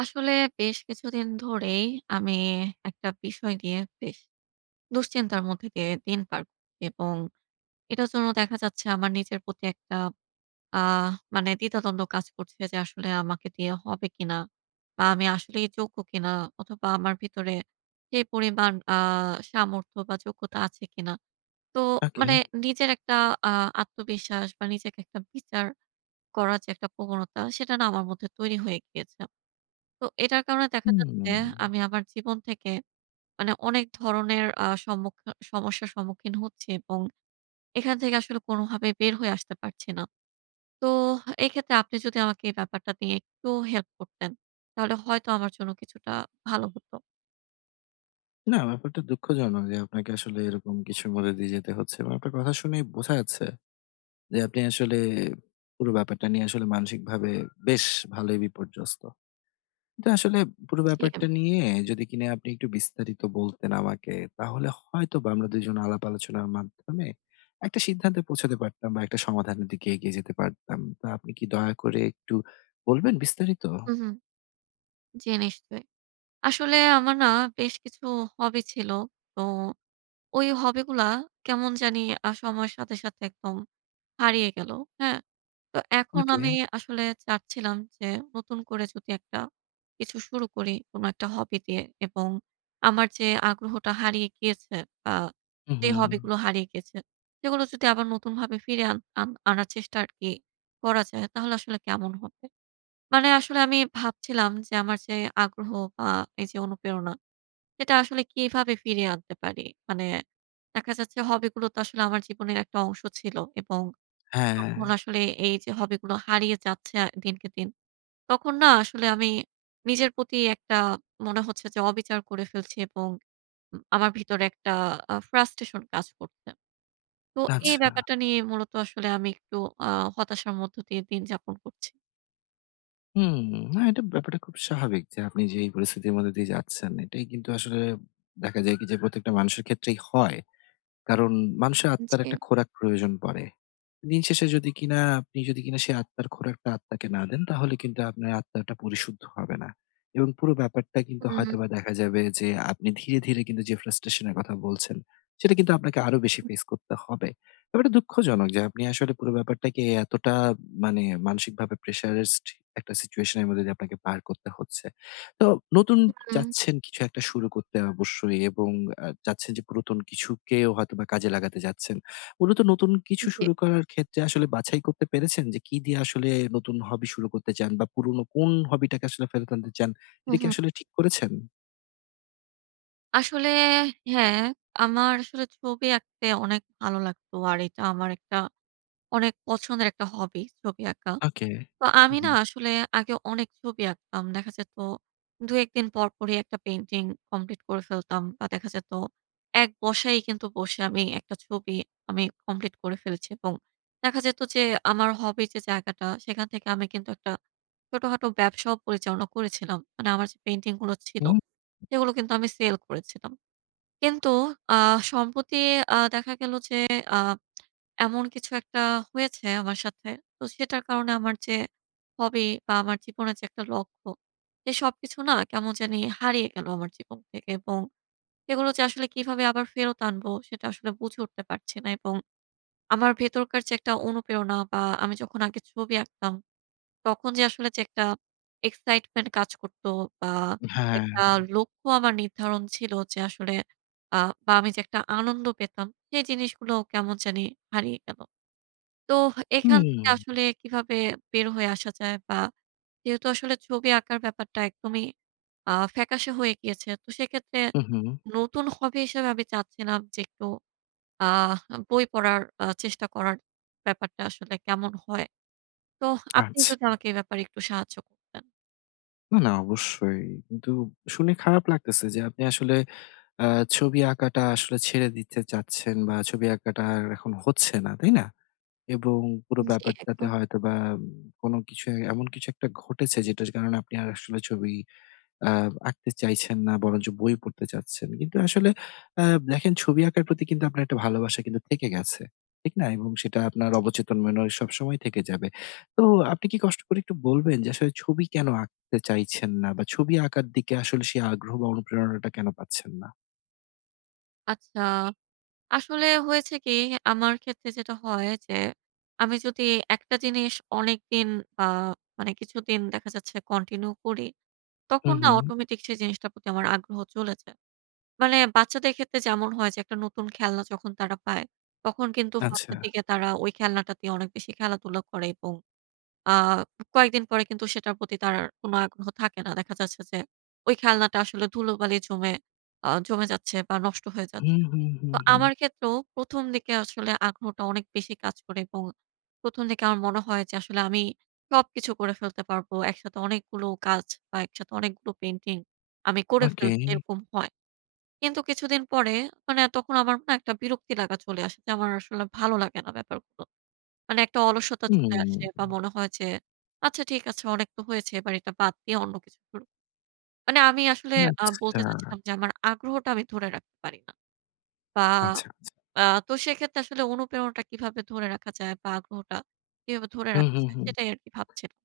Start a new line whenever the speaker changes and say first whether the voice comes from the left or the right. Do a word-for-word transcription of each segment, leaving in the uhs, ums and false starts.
right: আসলে বেশ কিছুদিন ধরেই আমি একটা বিষয় নিয়ে বেশ দুশ্চিন্তার মধ্যে দিয়ে দিন পার করছি এবং এটার জন্য দেখা যাচ্ছে আমার নিজের প্রতি একটা আহ মানে দ্বিধাদ্বন্দ্ব কাজ করছে যে আসলে আমাকে দিয়ে হবে কিনা বা আমি আসলে যোগ্য কিনা অথবা আমার ভিতরে যে পরিমাণ আহ সামর্থ্য বা যোগ্যতা আছে কিনা তো
left: ওকে।
right: মানে নিজের একটা আহ আত্মবিশ্বাস বা নিজেকে একটা বিচার করার যে একটা প্রবণতা সেটা না আমার মধ্যে তৈরি হয়ে গিয়েছে। তো এটার কারণে দেখা যাচ্ছে
left: হুম।
right: আমি আমার জীবন থেকে মানে অনেক ধরনের আ সম্মুখ সমস্যার সম্মুখীন হচ্ছি এবং এখান থেকে আসলে কোনোভাবে বের হয়ে আসতে পারছি না। তো এক্ষেত্রে আপনি যদি আমাকে এই ব্যাপারটা নিয়ে একটু হেল্প করতেন, তাহলে হয়তো আমার জন্য কিছুটা ভালো হতো।
left: না ব্যাপারটা দুঃখজনক যে আপনাকে আসলে এরকম কিছুর মধ্যে দিয়ে যেতে হচ্ছে এবং আপনার কথা শুনেই বোঝা যাচ্ছে যে আপনি আসলে পুরো ব্যাপারটা নিয়ে আসলে মানসিকভাবে বেশ ভালোই বিপর্যস্ত। কিন্তু আসলে পুরো
right: জি,
left: ব্যাপারটা নিয়ে যদি কিনা আপনি একটু বিস্তারিত বলতেন আমাকে তাহলে হয়তোবা আমরা দুই জন আলাপ আলোচনার মাধ্যমে একটা সিদ্ধান্তে পৌঁছাতে পারতাম বা একটা সমাধানের দিকে এগিয়ে যেতে পারতাম। তো আপনি কি দয়া করে একটু বলবেন বিস্তারিত?
right: হুম, হুম। জি, নিশ্চয়ই। আসলে আমার না বেশ কিছু হবি ছিল। তো ওই হবিগুলা কেমন জানি আ সময়ের সাথে, সাথে একদম হারিয়ে গেল। হ্যাঁ? তো এখন
left: ওকে।
right: আমি আসলে চাচ্ছিলাম যে নতুন করে যদি একটা কিছু শুরু করি কোনো একটা হবি দিয়ে এবং আমার যে আগ্রহটা হারিয়ে গিয়েছে বা
left: হুম,
right: যে
left: হুম।
right: হবিগুলো হারিয়ে গেছে সেগুলো যদি আবার নতুনভাবে ফিরে আন- আন- আনার চেষ্টা আর কি করা যায় তাহলে আসলে কেমন হবে মানে আসলে আমি ভাবছিলাম যে আমার যে আগ্রহ বা এই যে অনুপ্রেরণা সেটা আসলে কিভাবে ফিরিয়ে আনতে পারি। মানে দেখা যাচ্ছে হবিগুলো তো আসলে আমার জীবনের একটা অংশ ছিল এবং
left: হ্যাঁ,
right: তখন আসলে এই যে হবি গুলো হারিয়ে যাচ্ছে আ দিনকে দিন। তখন না আসলে আমি নিজের প্রতি একটা, মনে হচ্ছে যে, অবিচার করে ফেলছি এবং উম আমার ভিতরে একটা আ ফ্রাস্ট্রেশন কাজ করছে। তো এই
left: আচ্ছা।
right: ব্যাপারটা নিয়ে মূলত আসলে আমি একটু আ হতাশার মধ্য দিয়ে দিন যাপন করছি।
left: হুম, না এটা ব্যাপারটা খুব স্বাভাবিক যে আপনি যে এই পরিস্থিতির মধ্যে দিয়ে যাচ্ছেন, এটাই কিন্তু আসলে দেখা যায় কি যে প্রত্যেকটা মানুষের ক্ষেত্রেই হয়। কারণ মানুষের আত্মার
right: জি,
left: একটা খোরাক প্রয়োজন পড়ে। দিন শেষে যদি কিনা আপনি যদি কিনা সেই আত্মার খোরাকটা আত্মাকে না দেন, তাহলে কিন্তু আপনার আত্মাটা পরিশুদ্ধ হবে না। এবং পুরো ব্যাপারটা কিন্তু
right: হুম,
left: হয়তোবা দেখা যাবে যে আপনি ধীরে, ধীরে কিন্তু যে frustration এর কথা বলছেন, সেটা কিন্তু আপনাকে আরো বেশি ফেস করতে হবে। ব্যাপারটা দুঃখজনক যে আপনি আসলে পুরো ব্যাপারটাকে এতটা মানে মানসিকভাবে pressurized একটা situation এর মধ্যে দিয়ে আপনাকে পার করতে হচ্ছে। তো নতুন
right: হুম,
left: চাচ্ছেন কিছু একটা শুরু করতে অবশ্যই এবং আ চাচ্ছেন যে পুরাতন কিছুকেও হয়তোবা কাজে লাগাতে যাচ্ছেন। মূলত নতুন কিছু
right: জি,
left: শুরু করার ক্ষেত্রে আসলে বাছাই করতে পেরেছেন যে কি দিয়ে আসলে নতুন হবি শুরু করতে চান বা পুরনো কোন হবিটাকে আসলে ফেরত আনতে চান? এটা
right: হুম,
left: কি
right: হুম।
left: আসলে ঠিক করেছেন?
right: আসলে হ্যাঁ, আমার আসলে ছবি আঁকতে অনেক ভালো লাগতো। আর এটা আমার একটা অনেক পছন্দের একটা হবি, ছবি আঁকা।
left: ওকে।
right: তো আমি না
left: হুম,
right: আসলে আগে অনেক ছবি আঁকতাম। দেখা যেত দুই এক দিন পর, পরই একটা পেইন্টিং কমপ্লিট করে ফেলতাম। বা দেখা যেত এক বসায় কিন্তু বসে আমি একটা ছবি আমি কমপ্লিট করে ফেলেছি এবং দেখা যেত যে আমার হবি যে জায়গাটা সেখান থেকে আমি কিন্তু একটা ছোটখাটো ব্যবসাও পরিচালনা করেছিলাম। মানে আমার যে পেইন্টিং গুলো ছিল
left: হুম।
right: সেগুলো কিন্তু আমি সেল করেছিলাম। কিন্তু আ সম্প্রতি আ দেখা গেল যে আ এমন কিছু একটা হয়েছে আমার সাথে। তো সেটার কারণে আমার যে হবি বা আমার জীবনের যে একটা লক্ষ্য, সে সবকিছু না কেমন জানি হারিয়ে গেল আমার জীবন থেকে এবং এগুলো যে আসলে কিভাবে আবার ফেরত আনবো সেটা আসলে বুঝে উঠতে পারছি না এবং আমার ভেতরকার যে একটা অনুপ্রেরণা বা আমি যখন আগে ছবি আঁকতাম তখন যে আসলে যে একটা এক্সাইটমেন্ট কাজ করত বা
left: হ্যাঁ।
right: একটা লক্ষ্য আমার নির্ধারণ ছিল যে আসলে আ বা আমি যে একটা আনন্দ পেতাম, সেই জিনিসগুলো কেমন জানি হারিয়ে গেল। তো এখান
left: হুম,
right: থেকে আসলে কিভাবে বের হয়ে আসা যায়, বা যেহেতু আসলে ছবি আঁকার ব্যাপারটা একদমই আ ফ্যাকাশে হয়ে গিয়েছে। তো সেক্ষেত্রে
left: হুম, হুম।
right: নতুন হবি হিসেবে আমি চাচ্ছিলাম যে একটু আহ বই পড়ার আ চেষ্টা করার ব্যাপারটা আসলে কেমন হয়? তো আপনি
left: আচ্ছা।
right: যদি আমাকে এই ব্যাপারে একটু সাহায্য করতেন।
left: না, না অবশ্যই। কিন্তু শুনে খারাপ লাগতেছে যে আপনি আসলে আ ছবি আঁকাটা আসলে ছেড়ে দিতে চাচ্ছেন বা ছবি আঁকাটা আর এখন হচ্ছে না, তাই না? এবং পুরো
right: জি,
left: ব্যাপারটাতে
right: একদম।
left: হয়তোবা উম কোনো কিছু এমন কিছু একটা ঘটেছে যেটার কারণে আপনি আর আসলে ছবি আ আঁকতে চাইছেন না বরঞ্চ বই পড়তে চাচ্ছেন। কিন্তু আসলে আ দেখেন ছবি আঁকার প্রতি কিন্তু আপনার একটা ভালোবাসা কিন্তু থেকে গেছে। ঠিক না? এবং সেটা আপনার অবচেতন মনে সবসময় থেকে যাবে। তো আপনি কি কষ্ট করে একটু বলবেন যে আসলে ছবি কেন আঁকতে চাইছেন না? বা ছবি আঁকার দিকে আসলে সেই আগ্রহ বা অনুপ্রেরণাটা কেন পাচ্ছেন না?
right: আচ্ছা, আসলে হয়েছে কি আমার ক্ষেত্রে যেটা হয় যে, আমি যদি একটা জিনিস অনেকদিন বা মানে কিছুদিন দেখা যাচ্ছে কন্টিনিউ করি, তখন
left: হুম,
right: না
left: হুম।
right: অটোমেটিক সেই জিনিসটার প্রতি আমার আগ্রহ চলে যায়। মানে বাচ্চাদের ক্ষেত্রে যেমন হয় যে একটা নতুন খেলনা যখন তারা পায়, তখন কিন্তু ফার্স্ট
left: আচ্ছা।
right: এর দিকে তারা ওই খেলনাটা দিয়ে অনেক বেশি খেলাধুলা করে এবং আ কয়েকদিন পরে কিন্তু সেটার প্রতি তার আর কোনো আগ্রহ থাকে না। দেখা যাচ্ছে যে ওই খেলনাটা আসলে ধুলোবালি জমে আ জমে যাচ্ছে বা নষ্ট হয়ে যাচ্ছে।
left: হুম, হুম, হুম,
right: তো
left: হুম।
right: আমার ক্ষেত্রেও ১ম দিকে আসলে আগ্রহটা অনেক বেশি কাজ করে এবং ১ম দিকে আমার মনে হয় যে আসলে আমি সবকিছু করে ফেলতে পারবো। একসাথে অনেকগুলো কাজ বা একসাথে অনেকগুলো পেইন্টিং আমি করে
left: ওকে।
right: ফেলছি এরকম হয়। কিন্তু কিছুদিন পরে মানে তখন আমার না একটা বিরক্তি লাগা চলে আসে যে আমার আসলে ভালো লাগে না ব্যাপারগুলো। মানে একটা অলসতা চলে
left: হুম।
right: আসে বা মনে হয় যে, আচ্ছা ঠিক আছে অনেক তো হয়েছে এবার এটা বাদ দিয়ে অন্য কিছু শুরু, মানে আমি আসলে আ
left: আচ্ছা,
right: বলতে চাচ্ছিলাম যে, আমার আগ্রহটা আমি ধরে রাখতে পারি না। বা
left: আচ্ছা, আচ্ছা।
right: আ তো সেক্ষেত্রে আসলে অনুপ্রেরণাটা কিভাবে ধরে রাখা যায় বা আগ্রহটা কিভাবে ধরে
left: হুম,
right: রাখা
left: হুম,
right: যায়
left: হুম।
right: সেটাই আরকি ভাবছিলাম।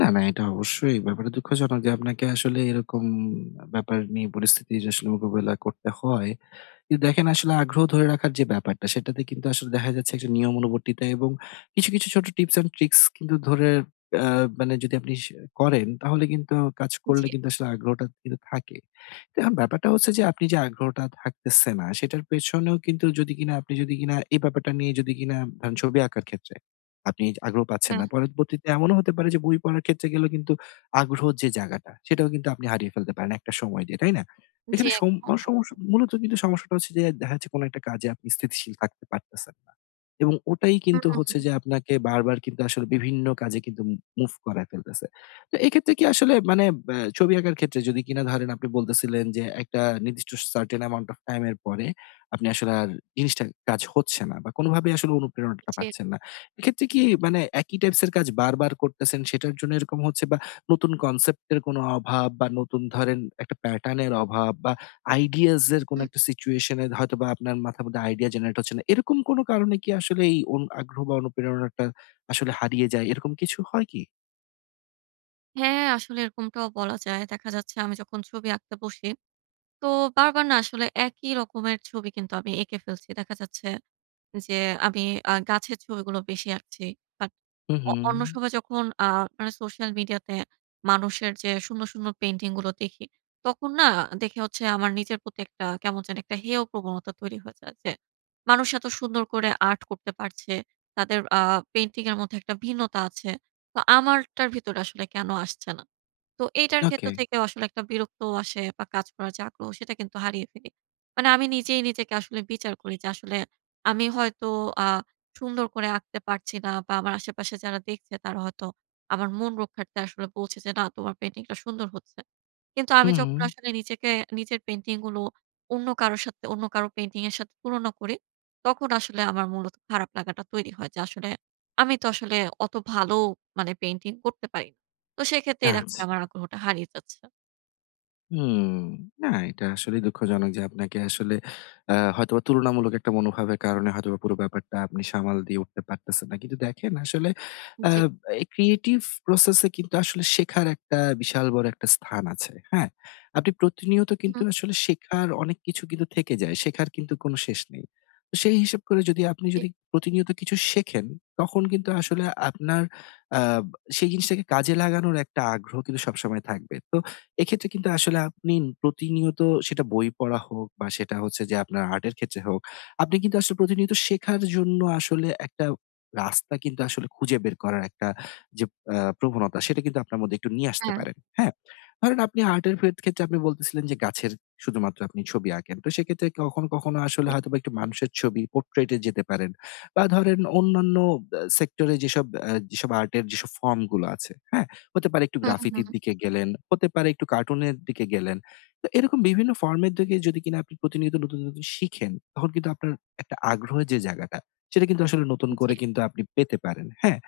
left: না, না, এটা অবশ্যই ব্যাপারটা দুঃখজনক যে আপনাকে আসলে এরকম ব্যাপার নিয়ে পরিস্থিতির আসলে মোকাবেলা করতে হয়। কিন্তু দেখেন আসলে আগ্রহ ধরে রাখার যে ব্যাপারটা সেটাতে কিন্তু আসলে দেখা যাচ্ছে একটা নিয়ম অনুবর্তিতা এবং কিছু, কিছু ছোট টিপস অ্যান্ড ট্রিকস কিন্তু ধরে আ মানে যদি আপনি সে করেন তাহলে কিন্তু কাজ করলে
right: জি,
left: কিন্তু আসলে আগ্রহটা কিন্তু থাকে। তো এখন ব্যাপারটা হচ্ছে যে আপনি যে আগ্রহটা থাকতেছে না সেটার পেছনেও কিন্তু যদি কিনা আপনি যদি কিনা এই ব্যাপারটা নিয়ে যদি কিনা ধরেন ছবি আঁকার ক্ষেত্রে আপনি আগ্রহ পাচ্ছেন
right: হ্যাঁ,
left: না। পরবর্তীতে এমনও হতে পারে যে বই পড়ার ক্ষেত্রে গেলেও কিন্তু আগ্রহ যে জায়গাটা সেটাও কিন্তু আপনি হারিয়ে ফেলতে পারেন একটা সময় দিয়ে, তাই না?
right: জি
left: এখানে সম
right: একদম,
left: মানে সমস্যা
right: একদম।
left: মূলত কিন্তু সমস্যাটা হচ্ছে যে দেখা যাচ্ছে কোনো একটা কাজে আপনি স্থিতিশীল থাকতে পারতেছেন না। এবং ওটাই কিন্তু হচ্ছে
right: হুম,
left: যে আপনাকে বারবার কিন্তু আসলে বিভিন্ন কাজে কিন্তু মু মুভ করায় ফেলতেছে। তো এক্ষেত্রে কি আসলে মানে ব্যা ছবি আঁকার ক্ষেত্রে যদি কিনা ধরেন আপনি বলতেছিলেন যে একটা নির্দিষ্ট সার্টেন অ্যামাউন্ট অফ টাইম এর পরে আপনি আসলে আর জিনিসটা কাজ হচ্ছে না বা কোনোভাবেই আসলে অনুপ্রেরণাটা
right: জি,
left: পাচ্ছেন না। এক্ষেত্রে কি মানে একই টাইপস এর কাজ বারবার করতেছেন সেটার জন্য এরকম হচ্ছে বা নতুন কনসেপ্টের কোনো অভাব বা নতুন ধরেন একটা প্যাটার্ন এর অভাব বা আইডিয়াস এর কোনো
right: হুম।
left: একটা সিচুয়েশন এ হয়তোবা আপনার মাথার মধ্যে আইডিয়া জেনারেট হচ্ছে না। এরকম কোনো কারণে কি আসলে এই অনু আগ্রহ বা অনুপ্রেরণাটা আসলে হারিয়ে যায়? এরকম কিছু হয় কি?
right: হ্যাঁ, আসলে এরকমটাও বলা যায়। দেখা যাচ্ছে আমি যখন ছবি আঁকতে বসি, তো বারবার না আসলে একই রকমের ছবি কিন্তু আমি এঁকে ফেলছি। দেখা যাচ্ছে যে আমি আ গাছের ছবিগুলো বেশি আঁকছি। বাট
left: হু, হু।
right: অ অন্য সময় যখন আ মানে সোশ্যাল মিডিয়াতে মানুষের যে সুন্দর, সুন্দর পেইন্টিং গুলো দেখি, তখন না দেখে হচ্ছে আমার নিজের প্রতি একটা কেমন যেন একটা হেয় প্রবণতা তৈরি হয়ে যায় যে, মানুষ এত সুন্দর করে আর্ট করতে পারছে। তাদের আ পেইন্টিং এর মধ্যে একটা ভিন্নতা আছে। তো আমারটার ভিতরে আসলে কেন আসছে না? তো এইটার
left: ওকে।
right: ক্ষেত্র থেকেও আসলে একটা বিরক্ত আসে বা কাজ করার যে আগ্রহ সেটা কিন্তু হারিয়ে ফেলি। মানে আমি নিজেই নিজেকে আসলে বিচার করি যে আসলে আমি হয়তো আ সুন্দর করে আঁকতে পারছি না বা আমার আশেপাশে যারা দেখছে তারা হয়তো আমার মন রক্ষার্থে আসলে বলছে যে, "না, তোমার পেইন্টিংটা সুন্দর হচ্ছে।" কিন্তু
left: হু,
right: আমি যখন
left: হু।
right: আসলে নিজেকে, নিজের পেইন্টিং গুলো অন্য কারো সাথে, অন্য কারো পেইন্টিং এর সাথে তুলনা করি, তখন আসলে আমার মূলত খারাপ লাগাটা তৈরি হয় যে, আসলে আমি তো আসলে অত ভালো মানে পেইন্টিং করতে পারি না। তো সেক্ষেত্রেই দেখা
left: আচ্ছা।
right: যায় আমার আগ্রহটা হারিয়ে যাচ্ছে।
left: হুম। না, এটা আসলেই দুঃখজনক যে আপনাকে আসলে আ হয়তোবা তুলনামূলক একটা মনোভাবের কারণে হয়তোবা পুরো ব্যাপারটা আপনি সামাল দিয়ে উঠতে পারতেছেন না। কিন্তু দেখেন আসলে আ
right: জি,
left: এই ক্রিয়েটিভ প্রসেস এ কিন্তু আসলে শেখার একটা বিশাল বড় একটা স্থান আছে। হ্যাঁ? আপনি প্রতিনিয়ত কিন্তু
right: হুম,
left: আসলে শেখার অনেক কিছু কিন্তু থেকে যায়। শেখার কিন্তু কোনো শেষ নেই। তো সেই হিসেব করে যদি আপনি
right: জি,
left: যদি প্রতিনিয়ত কিছু শেখেন, তখন কিন্তু আসলে আপনার আ সেই জিনিসটাকে কাজে লাগানোর একটা আগ্রহ কিন্তু সবসময় থাকবে। তো এক্ষেত্রে কিন্তু আসলে আপনি প্রতিনিয়ত সেটা বই পড়া হোক বা সেটা হচ্ছে যে আপনার আর্টের ক্ষেত্রে হোক, আপনি কিন্তু আসলে প্রতিনিয়ত শেখার জন্য আসলে একটা রাস্তা কিন্তু আসলে খুঁজে বের করার একটা যে আ প্রবণতা সেটা কিন্তু আপনার মধ্যে একটু নিয়ে আসতে
right: হ্যাঁ,
left: পারেন। হ্যাঁ? ধরেন আপনি আর্টের ফেত ক্ষেত্রে আপনি বলতেছিলেন যে গাছের শুধুমাত্র আপনি ছবি আঁকেন। তো সেক্ষেত্রে কখনো, কখনো আসলে
right: জি,
left: হয়তোবা একটু মানুষের ছবি পোর্ট্রেট এ যেতে পারেন বা ধরেন অন্যান্য আ সেক্টরে যেসব আ যেসব আর্টের যেসব ফর্ম গুলো আছে, হ্যাঁ? হতে পারে একটু
right: হুম, হুম,
left: গ্রাফিতির দিকে গেলেন, হতে পারে একটু কার্টুনের দিকে গেলেন। তো এরকম বিভিন্ন ফর্মের দিকে যদি কিনা আপনি প্রতিনিয়ত নতুন, নতুন শিখেন, তখন কিন্তু আপনার একটা আগ্রহের যে জায়গাটা, সেটা কিন্তু আসলে নতুন
right: জি,
left: করে কিন্তু আপনি পেতে পারেন। হ্যাঁ?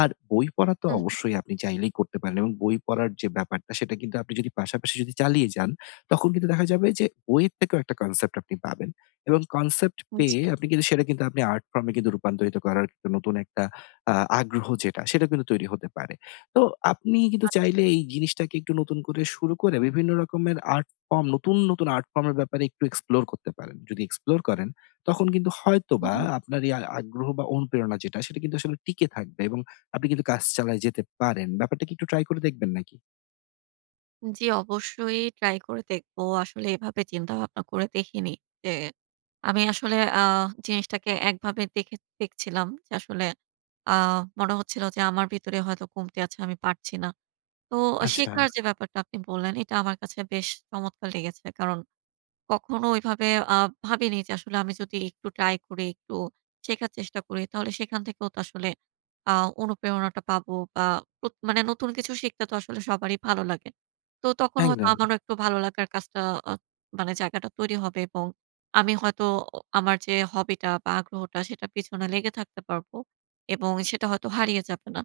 left: আর বই পড়া তো
right: হুম,
left: অবশ্যই আপনি চাইলেই করতে পারেন এবং বই পড়ার যে ব্যাপারটা, সেটা কিন্তু আপনি যদি পাশাপাশি যদি চালিয়ে যান, তখন কিন্তু দেখা যাবে যে বইয়ের থেকেও একটা কনসেপ্ট আপনি পাবেন এবং কনসেপ্ট
right: হুম, জি,
left: পেয়ে আপনি কিন্তু সেটা কিন্তু আপনি আর্ট ফর্ম এ কিন্তু রূপান্তরিত করার কিন্তু নতুন একটা আ আগ্রহ যেটা, সেটা কিন্তু তৈরি হতে পারে। তো আপনি কিন্তু
right: আচ্ছা।
left: চাইলে এই জিনিসটাকে একটু নতুন করে শুরু করে বিভিন্ন রকমের আর্ট ফর্ম নতুন, নতুন আর্ট ফর্ম এর ব্যাপারে একটু এক্সপ্লোর করতে পারেন। যদি এক্সপ্লোর করেন, তখন কিন্তু
right: হুম,
left: হয়তোবা
right: হুম।
left: আপনার এই আ আগ্রহ বা অনুপ্রেরণা যেটা, সেটা কিন্তু আসলে টিকে থাকবে এবং আপনি কিন্তু কাজ চালায় যেতে পারেন। ব্যাপারটা কি একটু ট্রাই করে দেখবেন নাকি?
right: জি, অবশ্যই ট্রাই করে দেখবো। আসলে এভাবে চিন্তাভাবনা করে দেখিনি। যে আমি আসলে আ জিনিসটাকে একভাবে দেখে দেখছিলাম যে আসলে আ মনে হচ্ছিল যে আমার ভিতরে হয়তো কমতি আছে, আমি পারছি না। তো
left: আচ্ছা,
right: শেখার যে ব্যাপারটা আপনি বললেন, এটা আমার কাছে বেশ চমৎকার লেগেছে। কারণ কখনো ওইভাবে আ ভাবিনি যে আসলে আমি যদি একটু ট্রাই করি, একটু শেখার চেষ্টা করি তাহলে সেখান থেকেও তো আসলে আ অনুপ্রেরণাটা পাবো বা প্রত মানে নতুন কিছু শিখতে তো আসলে সবারই ভালো লাগে। তো তখন হয়তো
left: একদম।
right: আমারও একটু ভালো লাগার কাজটা আ মানে জায়গাটা তৈরি হবে এবং আমি হয়তো অ আমার যে হবিটা বা আগ্রহটা সেটার পিছনে লেগে থাকতে পারবো এবং সেটা হয়তো হারিয়ে যাবে না।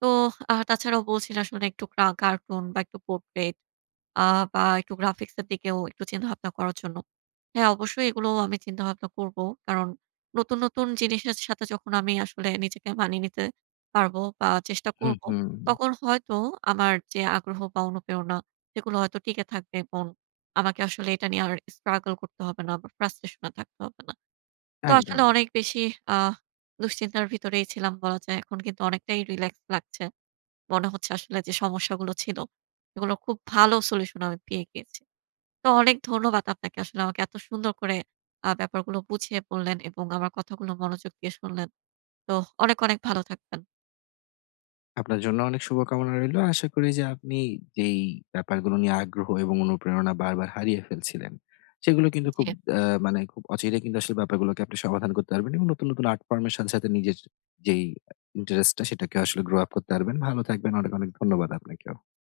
right: তো আ তাছাড়াও বলছিলেন আসলে একটু ক্রা কার্টুন বা একটু পোর্ট্রেট আ বা একটু গ্রাফিক্স এর দিকেও একটু চিন্তাভাবনা করার জন্য। হ্যাঁ, অবশ্যই এগুলোও আমি চিন্তাভাবনা করব। কারণ নতুন, নতুন জিনিসের সাথে যখন আমি আসলে নিজেকে মানিয়ে নিতে পারব বা চেষ্টা
left: হুম,
right: করব,
left: হুম।
right: তখন হয়তো আমার যে আগ্রহ বা অনুপ্রেরণা সেগুলো হয়তো টিকে থাকবে এবং আমাকে আসলে এটা নিয়ে আর স্ট্রাগল করতে হবে না বা ফ্রাস্ট্রেশন এ থাকতে হবে না। তো
left: একদম।
right: আসলে অনেক বেশি আ দুশ্চিন্তার ভিতরেই ছিলাম বলা যায়। এখন কিন্তু অনেকটাই রিল্যাক্স লাগছে। মনে হচ্ছে আসলে যে সমস্যাগুলো ছিল, এগুলো খুব ভালো সলিউশন আমি পেয়ে গিয়েছি। তো অনেক ধন্যবাদ আপনাকে। আসলে আমাকে এত সুন্দর করে আ ব্যাপারগুলো বুঝিয়ে বললেন এবং আমার কথাগুলো মনোযোগ দিয়ে শুনলেন। তো অনেক, অনেক ভালো থাকবেন।
left: আপনার জন্য অনেক শুভকামনা রইলো। আশা করি যে আপনি যেই ব্যাপারগুলো নিয়ে আগ্রহ এবং অনুপ্রেরণা বারবার হারিয়ে ফেলছিলেন, সেগুলো কিন্তু খুব
right: জি।
left: আ মানে খুব অচিরেই কিন্তু আসলে ব্যাপারগুলোকে আপনি সমাধান করতে পারবেন এবং নতুন, নতুন আর্ট ফর্ম এর সাথে, সাথে নিজের যেই ইন্টারেস্টটা সেটাকে আসলে গ্রো আপ করতে পারবেন। ভালো থাকবেন। অনেক, অনেক ধন্যবাদ আপনাকেও।